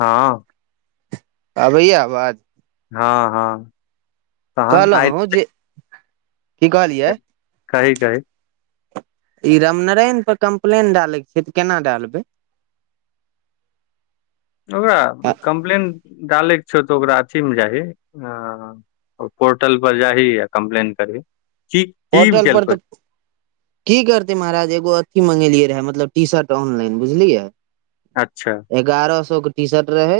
हँ आबैया आवाज? हँ हँ तहन आइ कहलहु जे की कहलियै? कही कही ई रामनारायण पर कंप्लेन डालैके छैियै तऽ केना डालबै [inaudible] ओकरा आ कंप्लेन डालैके छौ तऽ ओकरा अथीमे जााही आं पोर्टल पर जाही आ कंप्लेन करही की की प्रोर्टल पर केलको तऽ की करते महाराज एगो अथी मंगेलियै रहे मतलब टी शर्ट ऑनलाइन बुझलियै अच्छा एगारह सौ के टीशर्ट रहै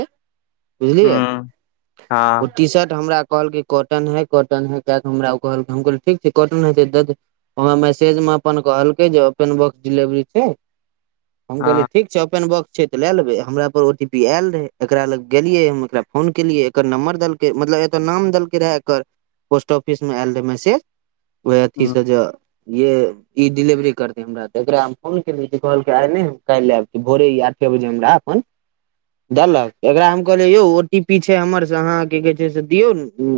बुझलियै हूँ ओ हँ टी शर्ट हमरा कहलकै कॉटन है कॉटन है केयक हमरा ओ कहल हम कहालीयै ठीक छै कटन हेत द हमरा मैसेज मे अपन कहलकै जे ओपेन बॉक्स डिलेवरी छै हम कहलियै हँ ठीक छै ओपेन बॉक्स छै तऽ लए लेबै हमरा पर ओ टी पी आयल रहै एकरा लग गेलियै हम एकरा फोन केलियै एकर नम्बर देलकै मतलब एतय नाम देलकै रहै एकर पोस्ट ऑफिसमे आयल रहै मैसेज वह अथी से ज हूँ ये ई डिलेवरी करते हमरा तऽ एकरा हम फोन केलियै जे कहलक आइ नहि कालि आब भोरे आठे बजे हमरा फोन देलक एकरा हम कहले यौ ओ टी पी छै हमर से अहाँ की कहे छै से दियौ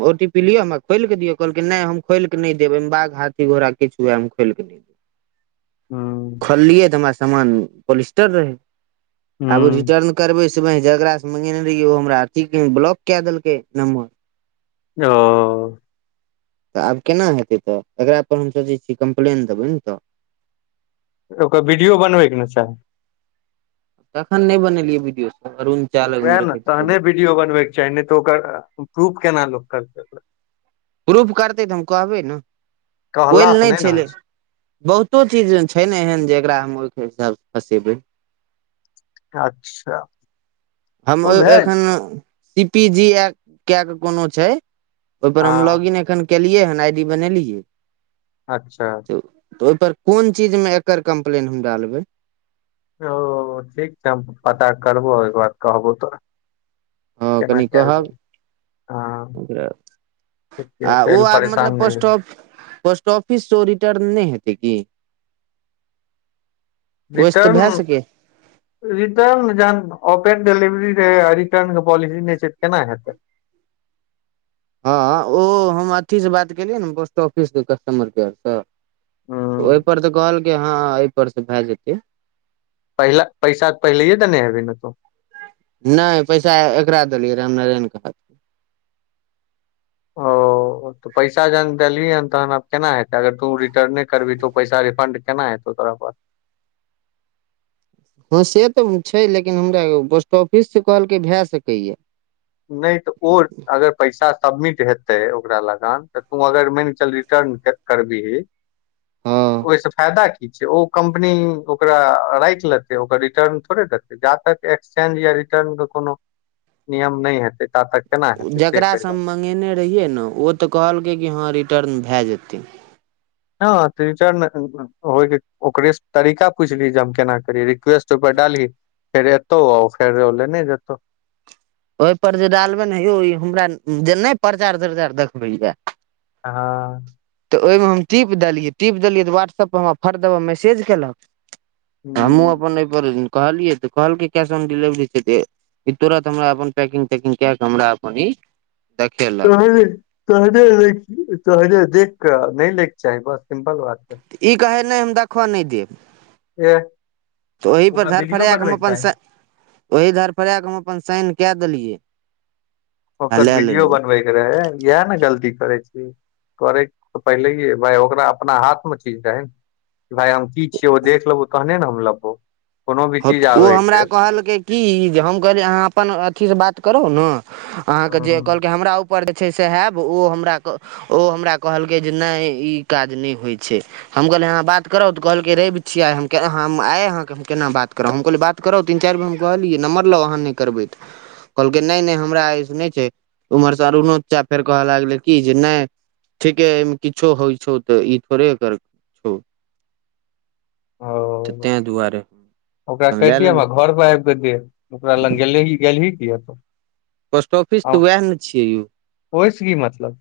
ओ टी पी पी लिय हम खोलकदिय कहलकै नहि हम खोलि नहि देब ऐ मे बाघ हाथी घोड़ा किछु हुए खोल के नहि देब खोललियै तऽ हमरा सामान पोलिस्टर रहै आब ओ हूँ रिटर्न करबै छै भाय जकरा स से मंगेने रहिय ओ हमरा अथी ब्लॉक क देलकै नम्बर ओ तऽ आब केना हेतै तऽ एकरापर हम सोचै छिय कम्प्लेन देबै ने तऽ ओकर वीडियो बनबैके ने चाही तखन नहि बनेलियै वीडियो सब अरुण चा लग मे वएह ने रहैत छलै तहने वीडियो बनबेके चाही नहि तऽ ओकर प्रूफ केना लोक करतै प्रूफ करतै तऽ हम कहबै ने ओहि लए कहलासँ नै नहि ने होइ छलै बहुतो चीज छै ने एहन जे जकरा हम ओहिके हिसाबसँ फँसेबै अच्छा हम ओ भेल एखन डी पी जी एप क के कोनो छै ओहिपर हम हँ लॉगइन एखन केलियै हन आई डी बनेलियै अच्छा। त ओहिपर कोन चीज मे एकर कम्प्लेन हम डालबै ओ ठीक छै हम पता करबो ओ बाद कहबो तोरा ह कनि कहब हँ ओ ठीके आ छै ओ आब परेशान मतलब नहि पोस्ट हेबै। ऑ पोस्ट ऑफिससँ ओ रिटर्न नहि हेते की ओहिसँ तऽ रिटर्न। भए सकै रिटर्न जहन ओपेन डिलिवरी रहै रिटर्न के पॉलिसी नहि छै तऽ केना हेते ह ओ हम अथी से बात केलियै ने पोस्ट ऑफिसके कस्टमर केयर से हूँ ओहिपर तऽ कहलक ह एहिपर तऽ भए जेतै पहिला पैसा तऽ पहिले देने हेबै ने तू नहि पैसा एकरा देलियै रामनारायण ओ तऽ पैसा जहन देलिये हन तहन आब केना हेतै अगर तू रिटर्ने करबही तऽ पैसा रिफण्ड केना हेतौ तोरा पर ह से तऽ छै लेकिन हमरा पोस्ट ऑफिस से कहलक भए सकैया नहि तऽ ओ अगर पैसा सभमिट हेतै ओकरा लगन त तू अगर मानिक चल रिटर्न करबही हँ ओहिसँ फायदा कि छै ओ कम्पनी ओकरा राखि लेतै ओकर रिटर्न थोड़े देतै जा तक एक्सचेज या रिटर्न के कोनो नियम नहि हेतै त तक केना हेतै से कहि रहल रहि ने ओ तऽ कहलकै कि हँ रिटर्न भए जेतै ह तऽ रिटर्न अखन क होके ओकरे तरीका पूछली जे हम केना करी रिक्वेस्ट ओहिपर डाल हि फेर एतौ आ फेर लेने जेते ओहि पर जे डालबे ने हे यै हमरा जे नहि प्रचार तचार देखबै या ह तऽ ओहिमे हम टिप देलियै टिप देलियै तऽ व्ह्तप्प हमरा फर दबह मैसेज केलक हमु अपन ईपर कहलियै तऽ कहलक कैश ऑन डिलेवरी छै तुरत हमरा अप पकिंग तकिंग कऽ हमरा देखल तो देख कऽ नहि लैके चाही ब सिम्पल बात ह त ई कहै नहि हम देखऽ नहि देब एह तऽ ओहीपर ओकरा वीडियो धरफड़ा क हम बनबैके अपन चाही स ओहि धर परा कऽ हम अपन साइन कऽ देलियै आ ओकर लए वीडियो लेलियै बनबै के रहे इएह ने गलती करै छीय। करय के पहिले ओकरा अपना हाथमे चीज दहइ कि भाय हम की छियै ओ देख लेबो तहने ने हम लेबो औ हमरा कहलकै की जे हम कहलियै अहाँ अपन अथी से बात करू नऽ अहाँके जे ओ कहलकै हमरा उपर जे छै सैहेब ओ हमरा ओ हमरा कहलकै जे नहि ई काज नहि होइ छै हम कहलै अहाँ बात करब तऽ कहलकै रबि छिय आय हम हम आए अहाँकेँ हम केना बात करब हम कहलियै बात करब तीन चारि बेर हम कहलियै नमबर लउ अहाँ नहि करबैऽ कहलकै नहि नहि हमरा एहि सँ नहि छै उम्हरसँ अरुणो चा फेर कहय लागलै कि जे नहि ठीके एहिमे किछो होइ छौ त ई थोड़े कर छौ [inaudible] तै दुआरे ओकरा अपन लए कहितियै लेली हमरा घर परर आबि कऽ देब ओकरा लग गेली गेलही कि त पोस्ट ऑफिस तऽ वएह नऽ छियै यौ ओहिस कि मतलब।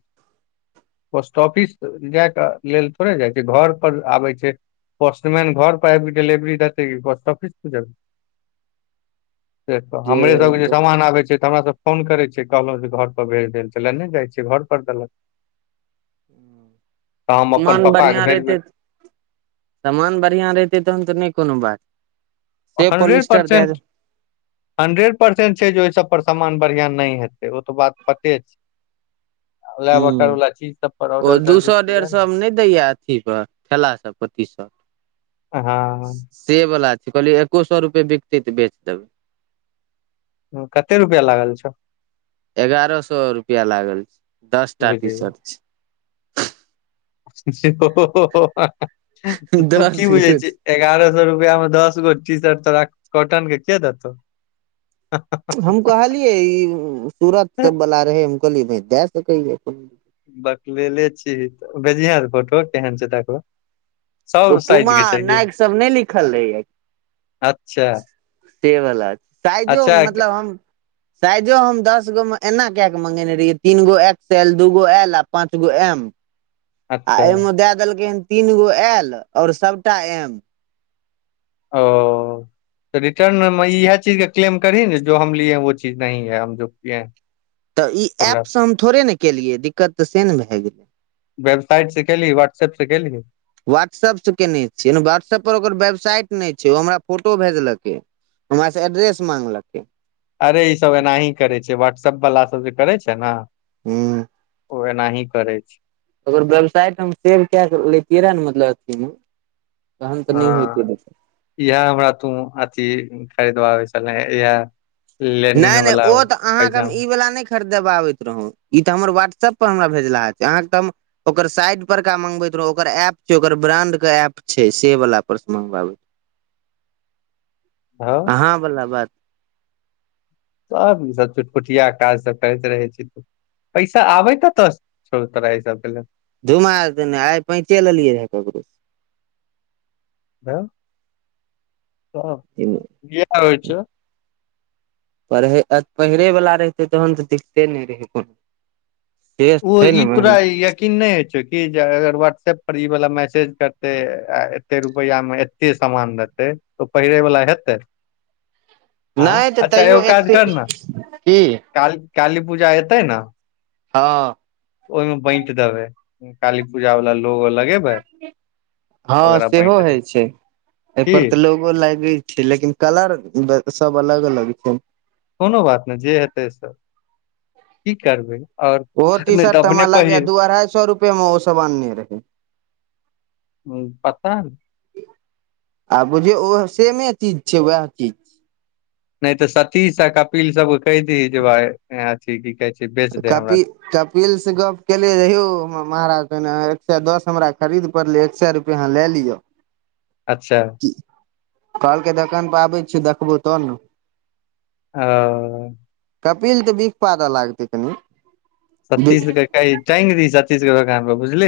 पोस्ट ऑफिस जायके लेल थोड़े जाइ छै घर पर आबै छै पोस्टमैन घर पर आब कऽ डेलिवरी देते कि पोस्ट ऑफिस पर जाकऽ देख जे हमरे सबके जे सामान आबै छै तऽ हमरा सब फोन करै छै कहलहु जे घर पर भेज देल छल ले नहि जाइ छियै घर पर देलक तऽ हम अपन मान पापा के बढ़ियां भेजबै रहितै सामान बढ़िआँ रहितै तहन तऽ नहि कोनो बात से हंड्रेड पॉलिस्टर दए दे परसेंट हंड्रेड परसेंट छै जे ओहि सब पर सामान बढ़िआं नहि हेतै ओ तऽ बात पते छै [inaudible] ह बकर वाला चीज सब पर ओ ऑर्डर दू करबी सए डेढ़ किया सए ने मे नहि दैया अथी पर खठेलासभ पर टी शट हँ से वला छै कहलियै एको सए रुपे बिकतै तऽ बेच देबै कते रुपआ लागल एगारह सए रुपआ लागल छै दस टा बुझैया टीशर्ट छै ओ छै तऽ तू दस की बुझै गो छी एगारह सए रुपआ मे दस गो टी शर्ट तोरा कॉटन के देतौ हम कहलियै ई सूरत सब वाला रहै हम कहलियै बहिं द देतै बकलेले छी त बेेजिह फोटो केहन छै तकरो ओ पुमा नायकसभ नहि लिखल रहैएा अच्छा से बला साइजो अच्छा मे मतलब हम साइजो हम दस गो मे एना क के मंगेने रहियै तीन गो एक्स एल दू गो एल आ पाँच गो एम [inaudible] आ एहिमे दए देलकै हन तीन गो एल आओर सभटा एम ओ तऽ रिटर्न इह चीज के क्लेम करी ने जो हम लियेै वो चीज हम जो कियेए [inaudible] तऽ ई ऐपसँ हम थोड़े ने केलियै दिक्कत तऽ से ने भए गेलै वेबसाइट से केली व्हाट्सऐप से केलही व्हाट्सएप केने छियै ने व्हा्सऐप पर ओकर वेबसाइट नहि छै ओ हमरा फोटो भेजलकै हमरासँ एड्रेस माँगलकै अरे ई सब एनाही करै छै व्हाट्सऐप वाला सब जे करै छै ने हूं ओ एनाही करै छै ओकर वेबसाइट हम सेव क के लेतियै रे ने मतलब अथी मे तहन तऽ नहि होइत हँ देख इएह हमरा तू अथी खरीदबाबै छलै इएह लेनिन नहि नहि वाला ओ तऽ अहाँके हम पैजाम ई वाला नहि खरीदबाबैत रहौ ई तऽ हमर व्हाट्सऐप पर हमरा भेजला ह अहाँके तऽ हम ओकर साइड परका मंगबैत रहौ ओकर एप्प छै ओकर ब्रांड के एप्प छै से वला पर मंगबाब अहो हँ बला बात त ई सब चुटकुटिया काज सब करैत रहै छी पैसा आबे कतऽ से छो तोरा इ सबलेल धुममा आइ पैंचे लेलियै रह ककरोसँ भ त [unintelligible] ज [unintelligible] इहे करै छ पढ़ै पहिरैवला रहितै तहन तऽ दिक्कते नहि रहै कोनो से ओ छै ई ने तोरा मेन। य नहि होइ छौ कि जे अगर वाट्सएप पर व मैसेज करतै आ एते रुपआ मे एते सामान देतै तऽ पहिरै वला हेतै हँ नहि तऽ अच्छा तैयो एगो काज एतेक कर ने की काल काली पूजा एतै ने हँ ओहिमे बाँंट देबे काली पूजा वाला लोग लगे हँ सेहो देबै होइ छै की एहिपर लो ग़ लागे छै लेकिन कलर सब अलग अलग छै कोनो बात नहि जे हेतै सब की करबै आओर ओहो टी नहि शर्ट तऽ हमरा अपने लागैय पहिर दू अढ़ाई सए रुपए मे ओ सब आनने रहय ह पता आ बुझियौ ओ सेमे चीज छै वएह चीज नहि तऽ सतीस आ कपिल सब के कहि दही जे भाय अथी की कहै छै बेच देै हमरा कपिल से गप केलिय रयौ हम महाराजने एक सए दस हमरा खरीद पड़लै एक सए रुप अहाँ ले लियौ अच्छा कहलकै दोकान पर आबै छी देखबौ तब ने ओ कपिल तऽ बिख पादऽ लागतै कनि सत्ततीश के कही टाइंग दही सतीश के दोकान पर बुझली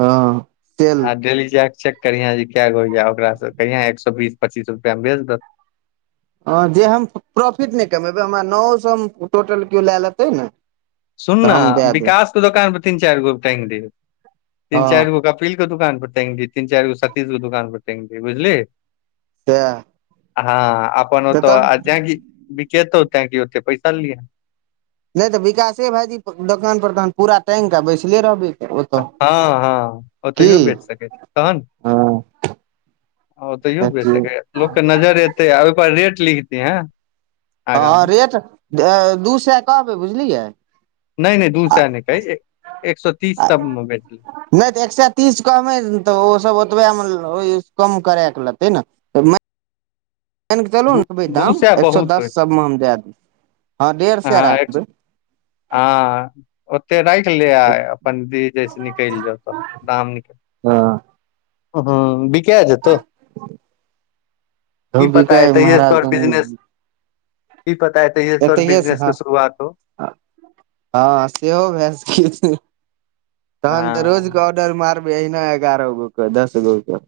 हँ सेल आ डेली जायके चेक करिहं जे क गो होय ओकास से कहं एक सए बीस पच्चीस रुपआ मिलतौ हँ जे हम प्रॉफिट नहि कमेबै, तऽ हमरा नओ सएमे टोटल केओ लए लेतै ने? तऽ हम सुननऽ, दए देब विकासक दोकान पर तीन चारि गो टग देब, तीन हँ चारि गो कपड़ा। कपिलक दोकान पर तेंगी, तीन चारि गो सतीशक दोकान पर तेंगी, बुझली? सह हँ, अपनन होएत। जँ बिकतौ, तऽ पैसा लिअ। नहि तऽ विकासे भायजीक दोकान पर तहन पूरा टाँगिकऽ बैसले रहबै। ओतऽ हँ हँ, की ओतै बेच सकैत छै, तहन कि? हँ ओ तऽ यो बेस देखियौ लोकक नजर एतै, ओहि पर रेट लिखती है। हँ, रेट दू सए कहबै, बुझलियै? नहि नहि, दू सए नहि कहै। एक सए तीस तऽ मे बेचली। नहि तऽ एक सए तीस कहबै, तऽ ओ सब ओतबेमे कम करैके लेतै नेऽ? आनिकऽ चलू ने। दू अबै दू दाम एक सए बहुत होइ दस, छै सभमे हम दए देब। हँ, डेढ़ सए राखबै। आ ओते राखि ले, आ अपनी जइसे निकलि जाउ, तऽ दाम निकल। हँ हँ, बिकिया जेतौ कि पता। बिकाय तहि महाराज तोर बिजनेस ई, पता। तहिये से ए तोहर तऽ हँऽ छै। बिजनेस के हँ, शुरुआत हो सेहो भए सकै। तहन तऽ रोज। हँ ऑर्डर मारब ही ने, एगारह गो के, दस गो के।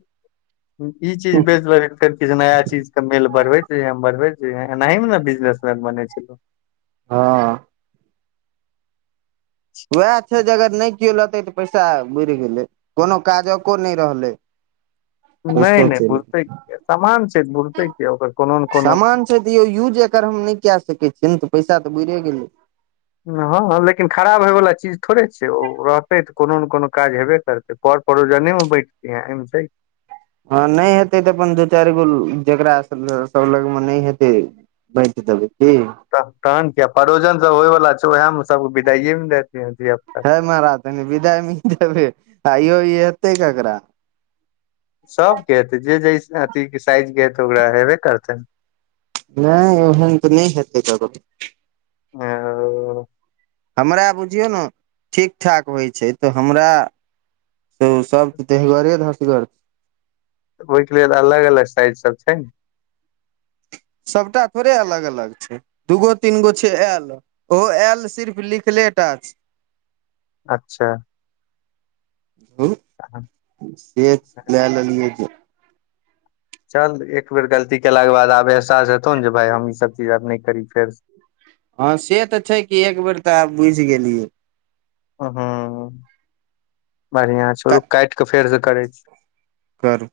ई चीज बेस कर, नया चीज। के मेल बढ़बे छै, बढ़बे छै। एनाहमे ने बिजनेसमैन बने छै। हँ इएह छै जे अगर नहि केओ लेतै, तऽ पैसा बुडि गेले, कोनो काजक नहि रहल। नहि नहि, बुरते समान छै। बुरते कि ओकर कोनो ने कोनो। तौ यूज एकर हम नहि कऽ सकै छियै ने, तऽ पैसा तऽ बुड़िए गेलै। हँ हँ, लेकिन खराब होइवला चीज थोड़े छै। ओ रहतै तऽ कोनो ने कोनो काज हेबे करतै। पर परोजनेमे बैठते हैंमे छै। हँ, नहि हेतै तऽ अपन दू चारि गो जकास सभ लगमे नहि हेतै। बैट देबै की? त तहन कि, परोजन सब होयवला छै, ओएहमे सभके बिदाइएमे देत धियापुता। हय महाराज, विदायमे देबे आ इहो हेतै ककरा? सबके हेतै, जे जे साइजक हेतै ओकरा हेबे करतै। नैय, ओहन तऽ नहि हेतै ककरो। ओ, हमरा बुझियौ ने, ठीक ठाक होइ छै तऽ हमरा। यौ, सभ देहगरे धसि गेल। ओहिके लेल अलग अलग साइज सभ छै। सबटा थोड़े अलग अलग छै, दू गो तीन गो छै। ओ आयल सिर्फ लिखले टा। अच्छा से लए लेलिय जे। चल, एक बेर गलती केलाक बाद आब एहसास हेतौ ने जे, भाय, हम ई सभ चीज आब नै करब फेर। हँ, से तऽ छै कि एक बेर तऽ आब बुझि गेलियै। बढ़ियाँ छौ, रूख काटि कऽ फेर सँ करै छी। कर